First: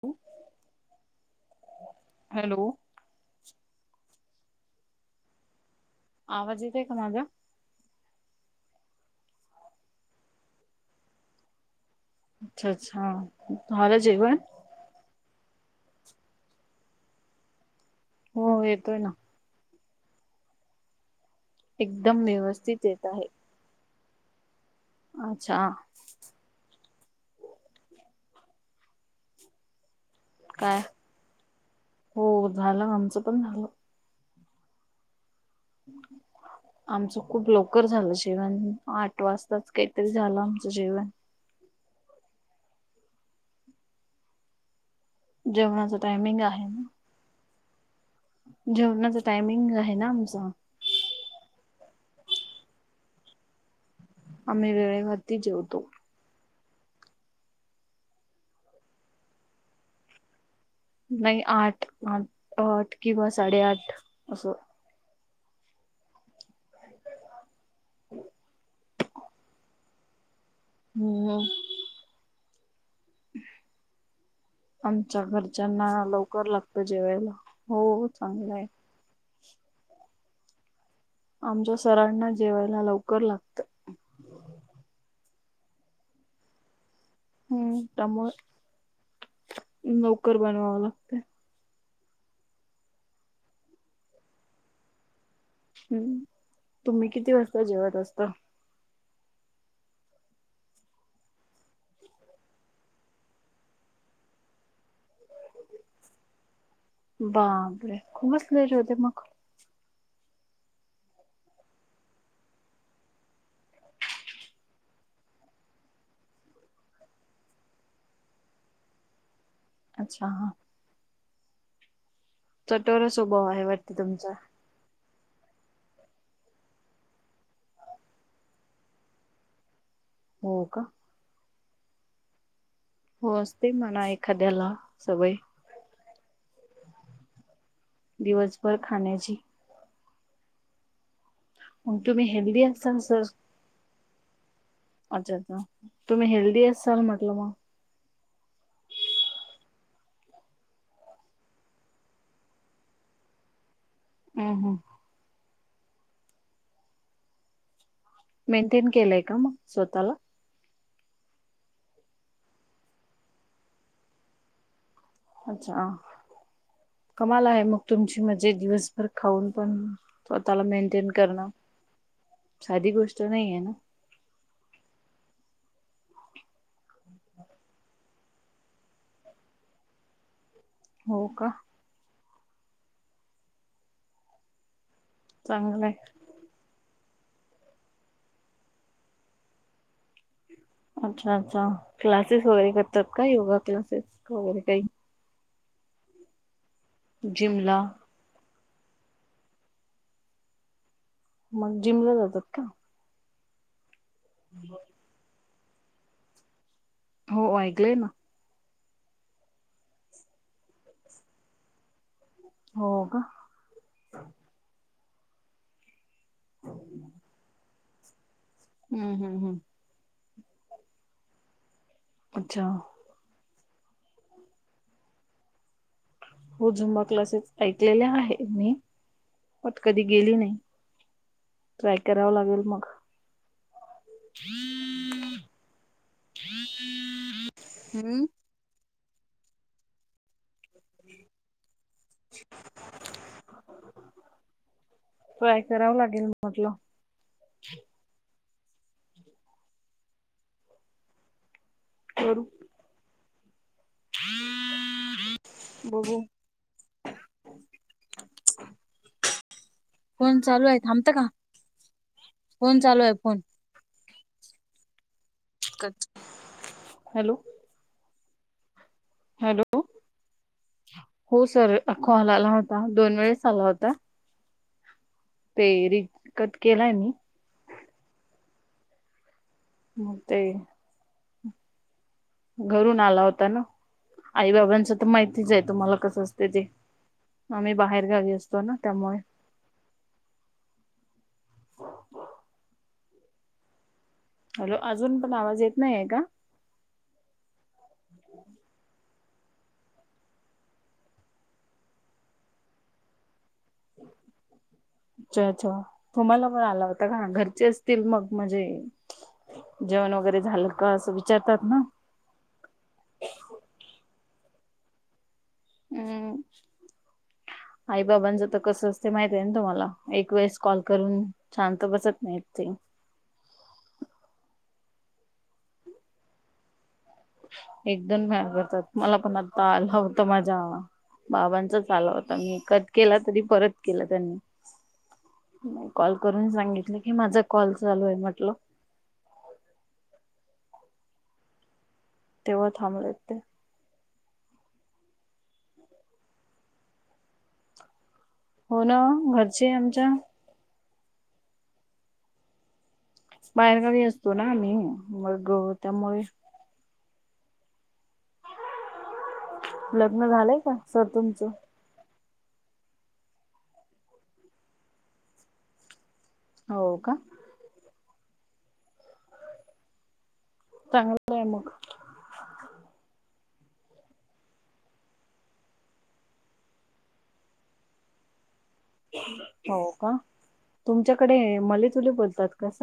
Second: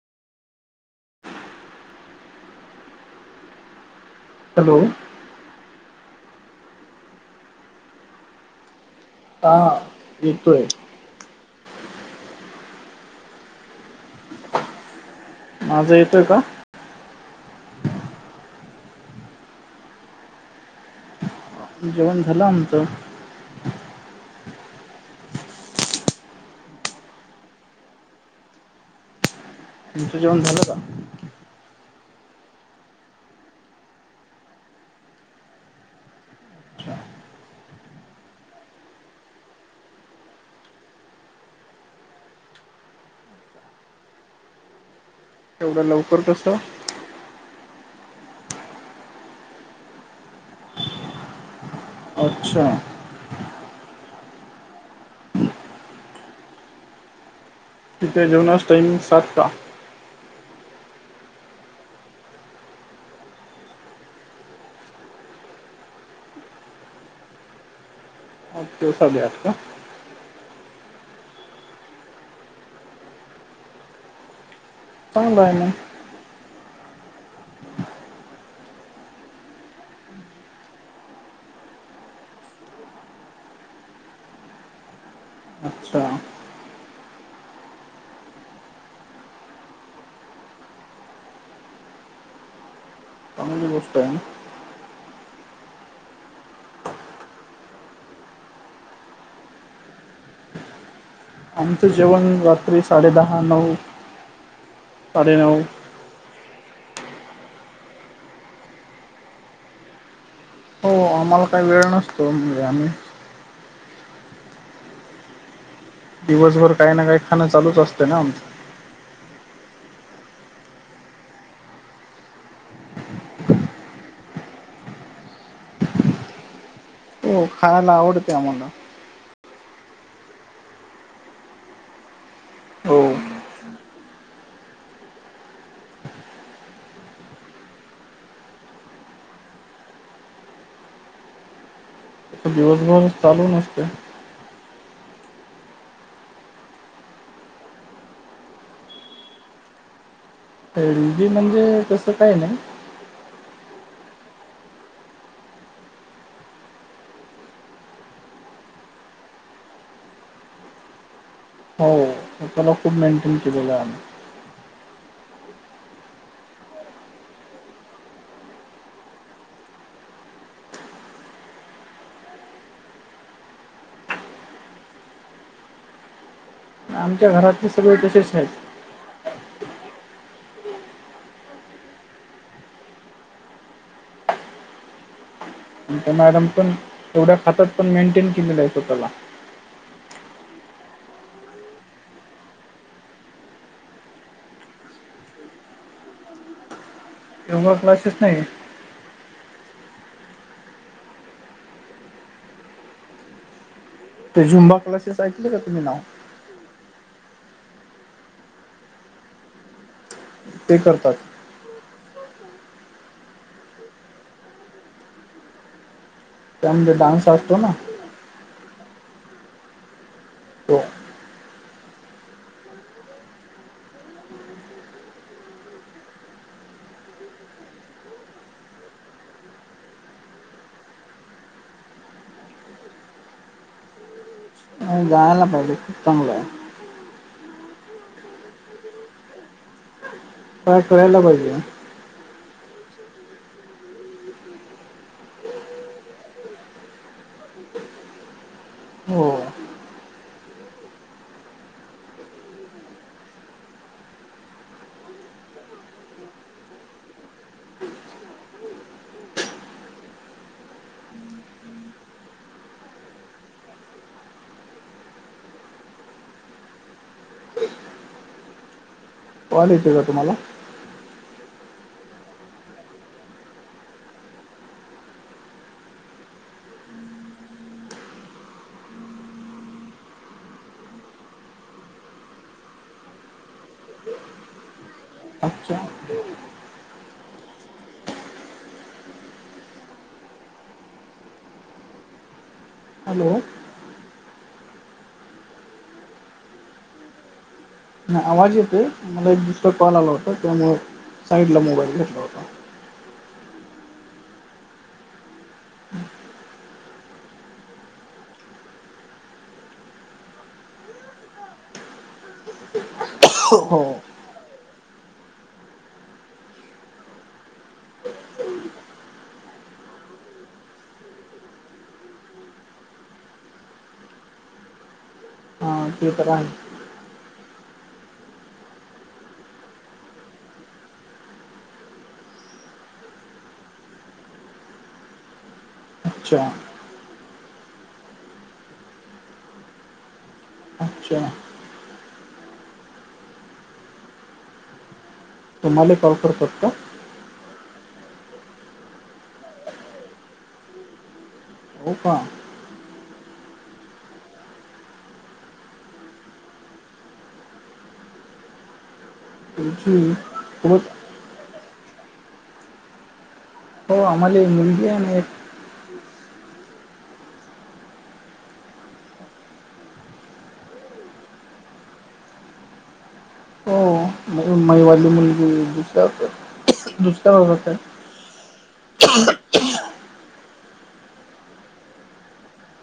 ह [unintelligible] hello [unintelligible] hello [unintelligible] आवाज येतोय का माझा? हाहा, येतोय. अच्छा, अच्छा, झालं जेवण? माझा येतोय का? हो, येतोय ना. जेवण एकदम झालं आमचं व्यवस्थित येत आहे. अच्छा,, तुमच जेवन झालं काय? का? हो, झालं, आमचं पण झालं. ह अच्छा आमचं खूप लवकर झालं जेवण,, आठ वाजताच काहीतरी झालं आमचं जेवण. एवढं जेवणाच लवकर टायमिंग कसं आहे. जेवणाच टायमिंग आहे ना आमच. अच्छा, आम्ही वेळेवरती जेवतो. किती हाय जेवणाच टाइमिंग सातचा? नाही आठ, आठ, आठ किंवा साडेआठ असं. आठ किंवा साडे आठ का? हो, मग आमच्या चांगलं आहे घरच्यांना मग लवकर लागत जेवायला,, हो चांगलं हाय. आमच्या सरांना जेवायला लवकर लागतं. अच्छा, हम्म,, त्यामुळ, लवकर बनवावं लागतंय. चांगली गोष्ट हाय म. हम्,, तुम्ही किती वाजता जेवत असता? आमचं जेवण, रात्री साडेदहा, नऊ साडेनऊ. बापरे! खूपच लेट होतय मग. हो, आम्हाला काही वेळ नसतो. म्हणजे आम्ही दिवसभर काही ना काही खाणं चालूच असतं ना आमच. अच्छा हा,, चटोरा स्वभाव आहे वाटत तुमचा. हो, खायला आवडतय आम्हाला. हो का? हो,, असते म्हणा एखाद्याला सवय. दिवसभर खाण्याची. मग तुम्ही तसं हेल्दी आसाल दिवसभर सर? चालू नसते अच्छा अच्छा, तुम्ही हेल्दी असाल म्हटलं मग. हेल्दी म्हणजे, तसं काय नाही. हम्, हम, मेंटेन केलंय का मग? स्वतःला. हो, स्वताला खूप मेंटेन केलेलं आहे, आम्ही. अच्छा,, कमाल आहे मग तुमची, मजे दिवसभर खाऊन पण स्वतःला मेंटेन करणं,, साधी गोष्ट नाही आहे ना. आमच्या घरातले सगळे तसेच आहेत. हो का चांगलं आहे आमच्या मॅडम पण एवढ्या खातात पण मेंटेन केलेल आहे स्वतःला अच्छा, अच्छा, क्लासेस वगैरे करतात का? योगा क्लासेस वगैरे काही. योगा जिमला क्लासेस नाहीय. मग जिमला जातात का? ते जुंबा क्लासेस ऐकले का तुम्ही नाव? हो ऐकलंय ना. ते करतात. हो का. त्या मध्ये डान्स असतो ना. हम्म हम् हम्. तो. अच्छा. हो झुंबा क्लासेस ऐकलेले आहे मी बट कधी गेली नाही. ट्राय करावा लागेल मग. [inaudible] नई जायला पाहिजे खूप चांगलं हाय. हम्म. काय करायला पाहिजे ना? ट्राय करावं लागेल म्हटलं. हो. करू. बघू. [inaudible] फोन चालू आय थांबत का फोन चालू आय phone. Cut hello. Hello call येतोय का तुम्हाला? हो सर अखोल आला होता दोन वेळेस आला होता. ते रिकत केलाय मी. मो ते. घरून आला होता ना आई बाबांच तर माहितीच आहे अच्छा. तुम्हाला कसं असत. तेथे आम्ही बाहेर गावी असतो ना त्यामुळे. हॅलो. हॅलो अजून पण आवाज येत नाहीय का? नाही आवाज येतोय मला एक दुसरा कॉल आला होता त्यामुळं साईडला मोबाईल घेतला होता. [inaudible] अच्छा अच्छा तुम्हाला पण आला होता का घरचे असतील मग म्हणजे. जेवण वगैरे झालं का असं विचारतात ना. हो. हम. आई बाबांच तर कस असते माहित आहे ना तुम्हाला एक वेळेस कॉल करून शांत बसत नाही ते. ह ते तर हाय. एकदम घाबरतात मला पण आता आला होता माझा बाबांचाच आला होता मी कट केला तरी परत केला त्यांनी. म कॉल अच्छा, करून सांगितलं की माझा कॉल चालू आहे म्हटलं. अच्छा. तेव्हा थांबले ते. तुम्हाला ही कॉल करतात का? हो ना घरचे आमच्या. हो का. बाहेरगावी असतो ना आम्ही मग त्यामुळे तुमची लग्न झालंय का सोबत सर तुमचं? हो आम्हाले मुलगी आहे म एक. हो का. चांगलाय मग. हो. मैवाली मुलगी नुसत नुसतं ओरडत्या. हो का तुमच्याकडे मले तुले बोलतात का अस.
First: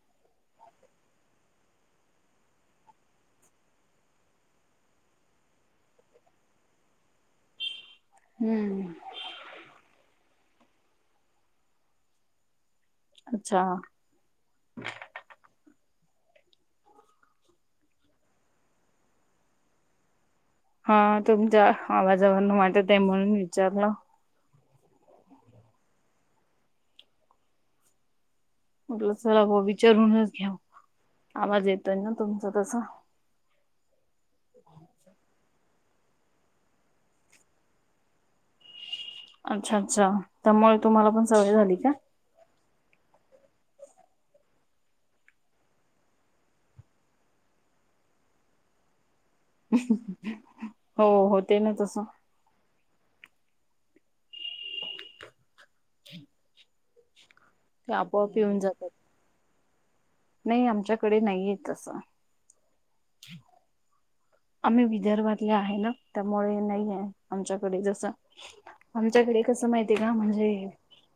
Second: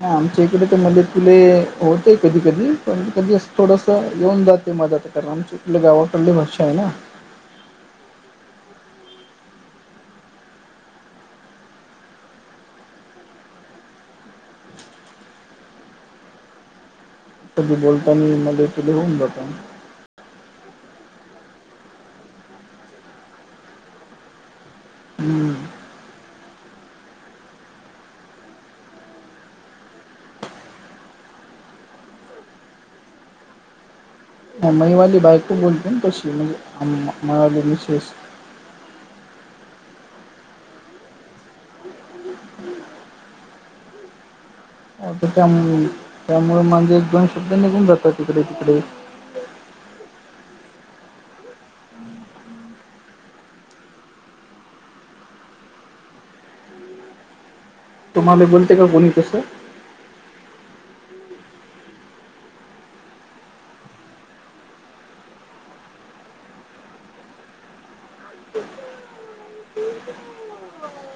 ह आमच्या इकडे ते मध्येेत फुले होते कधी कधी पण कधी थोडस येऊन जाते मदात तर आम चकल्या गावाकडली भाष आहे ना हम्म. अच्छा. क बोलता आणि मध्ये त होऊन जात. हा तुमच्या आवाजावरून वाटत आहे म्हणून विचारलं? हम्म. म्हटलं चला विचारूनच घ्याऊ आवाज येतय ना तुमचं तस. ह महिवाली बायक खू बोलते ना तशी म्हणजे मवा मशेष. अच्छा अच्छा त्यामुळे तुम्हाला पण सवय झाली का? हो त्यामु त्यामुळे म्हणजे एक जण सुद्धा निघून जातात तिकडे तिकडे. हो हो ते ना तसं. [unintelligible] ते आपोआप तुम्हाला येऊन बोलते काय जातात. कोण यित सर. नाही आमच्याकडे नाहीयेत तसं. आम्ही विदर्भातले आहे ना त्यामुळे नाही आहे आमच्याकडे जस. आमच्याकडे कसं माहिती आहे का म्हणजे?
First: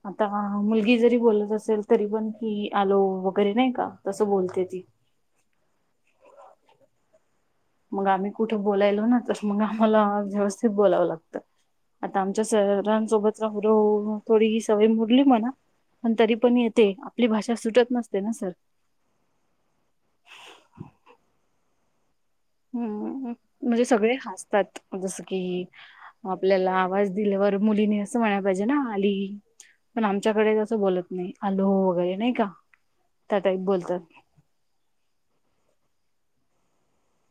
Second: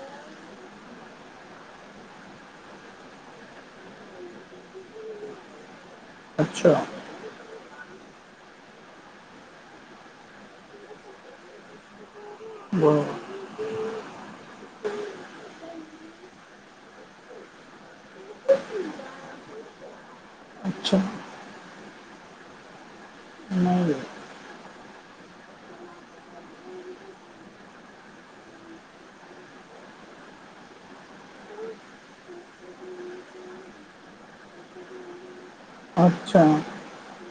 आता मुलगी जरी बोलत असेल तरी पण की आलो वगैरे नाही का तसं बोलते ती? अच्छा. मग आम्ही कुठे बोलायलो ना तरस मग आम्हाला व्यवस्थित बोलावं लागतं. आता आमच्या बरोबर सरांसोबत रा थोडी सवय मोडली म्हणा. पण तरी पण येते आपली भाषा सुटत नसते ना सर. अच्छा. हम्म म्हणजे नाही सगळे हसतात जसं की. आपल्याला आवाज दिल्यावर मुलीनी असं म्हणायला पाहिजे ना आली. पण आमच्याकडे तसं बोलत नाही आलोह वगैरे नाही का त्या टई बोलतात. अच्छा.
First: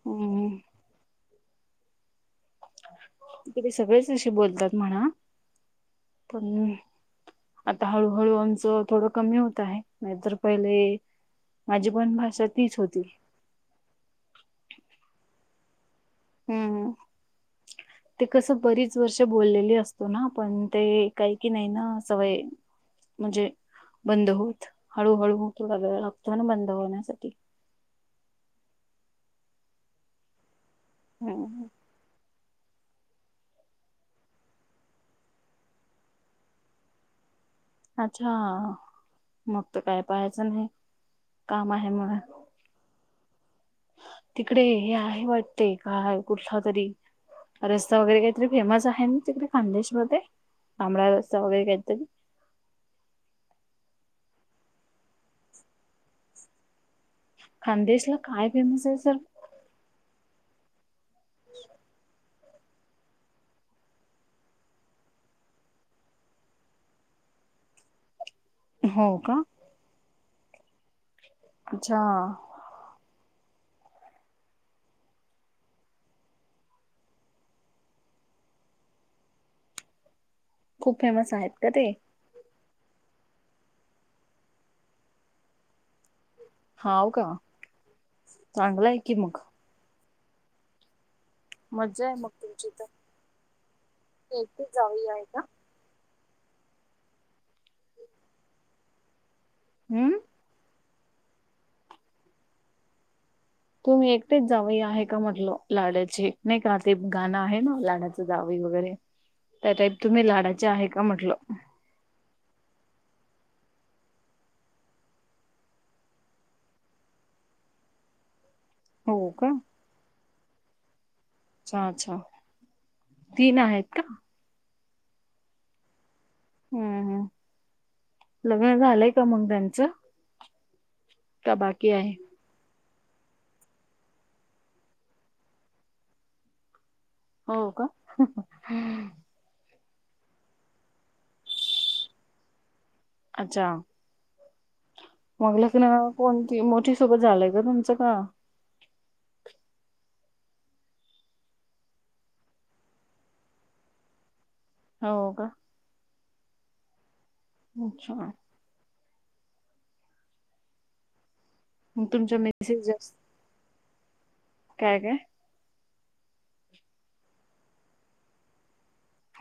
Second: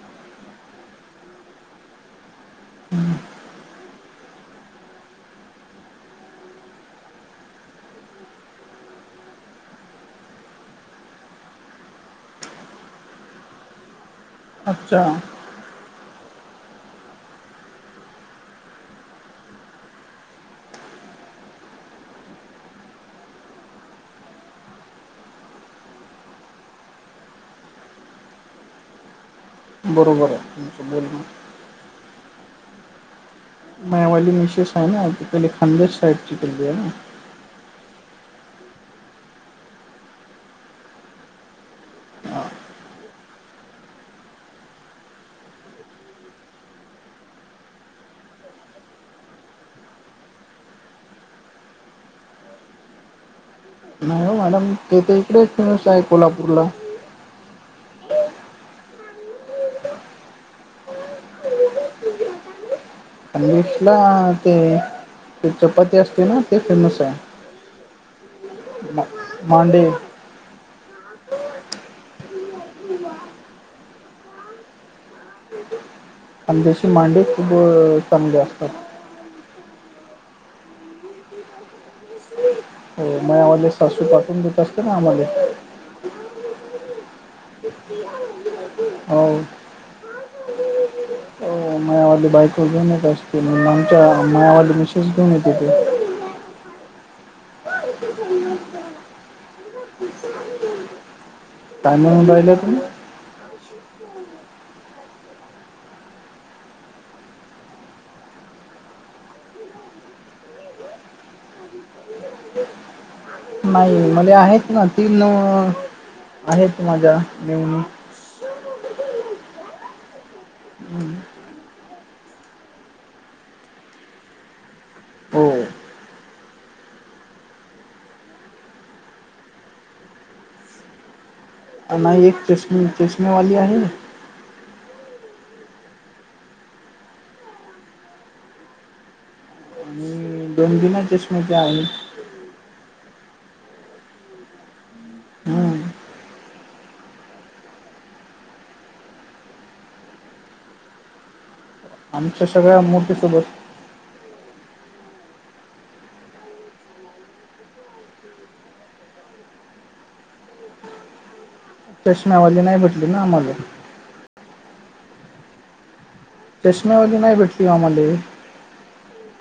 हम्. हं. त ते सगळेच अे बोलतात म्हणा पण? आता हळूहळू आमचं थोडं कमी होत आहे नाहीतर पहिले. माझी पण भाषा तीच होती. अच्छा. हम्म. ते कसं बरीच वर्ष बोललेली असतो ना पण ते काही कि नाही ना सवय. म्हणजे बंद होत हळूहळू थोडा वेळ लागतो ना बंद होण्यासाठी. बरोबर आहे बोल. हम्म मवाली निशेस आहे ना पले खदर साडचीिकललीया ना. अच्छा मग तर काय पाहायचं नाही काम आहे. तिकडे हे आहे वाटते काय कुठला तरी? रस्ता वगैरे काहीतरी फेमस आहे ना तिकडे खान्देश ममध्ये तांमबळा रस्ता वगैरे काहीतरी. नाही मॅडम तेथ इकडेच फेमस आहे कोल्हापूरला. खानदेश ला काय फेमस आहे सर. हो. सश ला ते चपाती असते ना ते फेमस आहे. हो का मांडे. अच्छा. आणि त्याची मांडी खूप चांगली असतात खूप फेमस आहेत का ते. हो मग आम्हाले सासू पाठवून देत असते ना आम्हाला. हाव का चांगलं आहे की मग. हो मज्जा आहे मयावाली मग बायक तुमची तर घेन येत असते आमच्या ती एकटीच मायावाली जावई मिसेस आहे घेऊन का येतेथे हम्म. तमडहिला तुमही? तुम्ही एकटेच जाव आहे का म्हटलं लाडाची नाही का ते गाणं आहे ना लाडाची दावी वगैरे त्या टाईप तुम्ही लाडाचे आहे का म्हटलं. नाही मध्ये आहेत ना तीन आहेत माझ्या नेऊन हो का? हं. अच्छा अच्छा तीन आहेत का? हो. हम्म हम् लग्न झालंय का मग त्यांचं का बाकी अ आहे नाही एक चशमे चशमे वी आहे. हो का हम्. आणि दोन दिन चषमती आ. अच्छा. मग ल की हम्म. ना कोणती मोठी सोबत झालंय का तुमचं का? आमच्या सगळ्या मोठेसोबत हो का? अच्छा. मग तुमच्या स्टशनावाली नाही मेसेज भेटली ना आम्हाला काय काय? चष्म्यामध्येग नाही भेटली आम्हाला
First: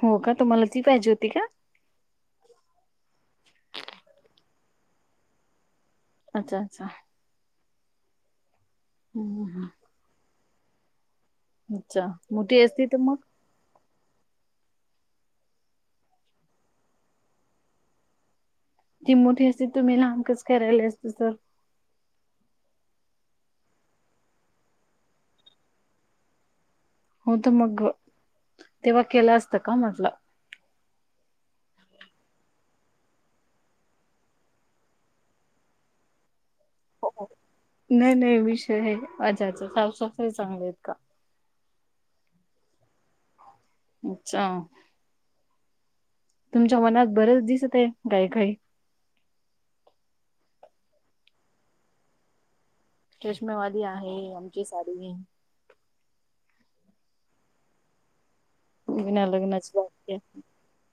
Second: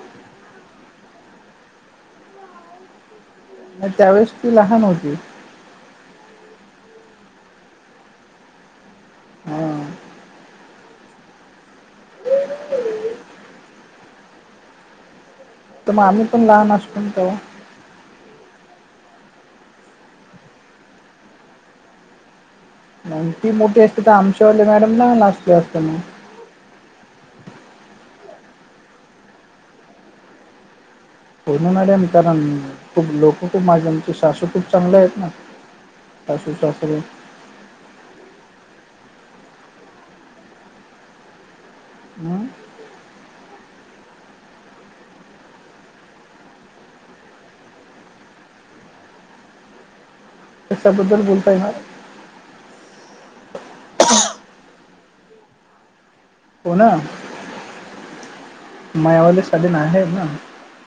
हो का तुम्हाला ती पाहिजे होती का? म त्यावेळेस ती लहान होती. अच्छा अच्छा. हम् ह. हां अच्छा मोठी असती तर मग तर मग आम्ही पण लहान असतो ते ती मोठी असते तुम्ही लहान कच करायला असते तर ती मोठी असते तर आमच्यावरली मॅडम ना नाचते असत ना. होत मग तेव्हा केलं असतं का म्हटलं. बून आ आहेम कारण खूप लोक खू माझ्या आमचे सासू खूप चांगले आहेत ना. [unintelligible] नाही नाही विषय आहे अज्याच साफसफाई चांगली आहेत का? हमम. अच्छा तुमच्या मनात बरच दिसत आहे गायकााई त्याच्याबद्दल बोलता येणार. चष्मेवादी आहे आमची साडी हो ना. विना मायावाली लग्नाची सालीन आहे बाकी ना.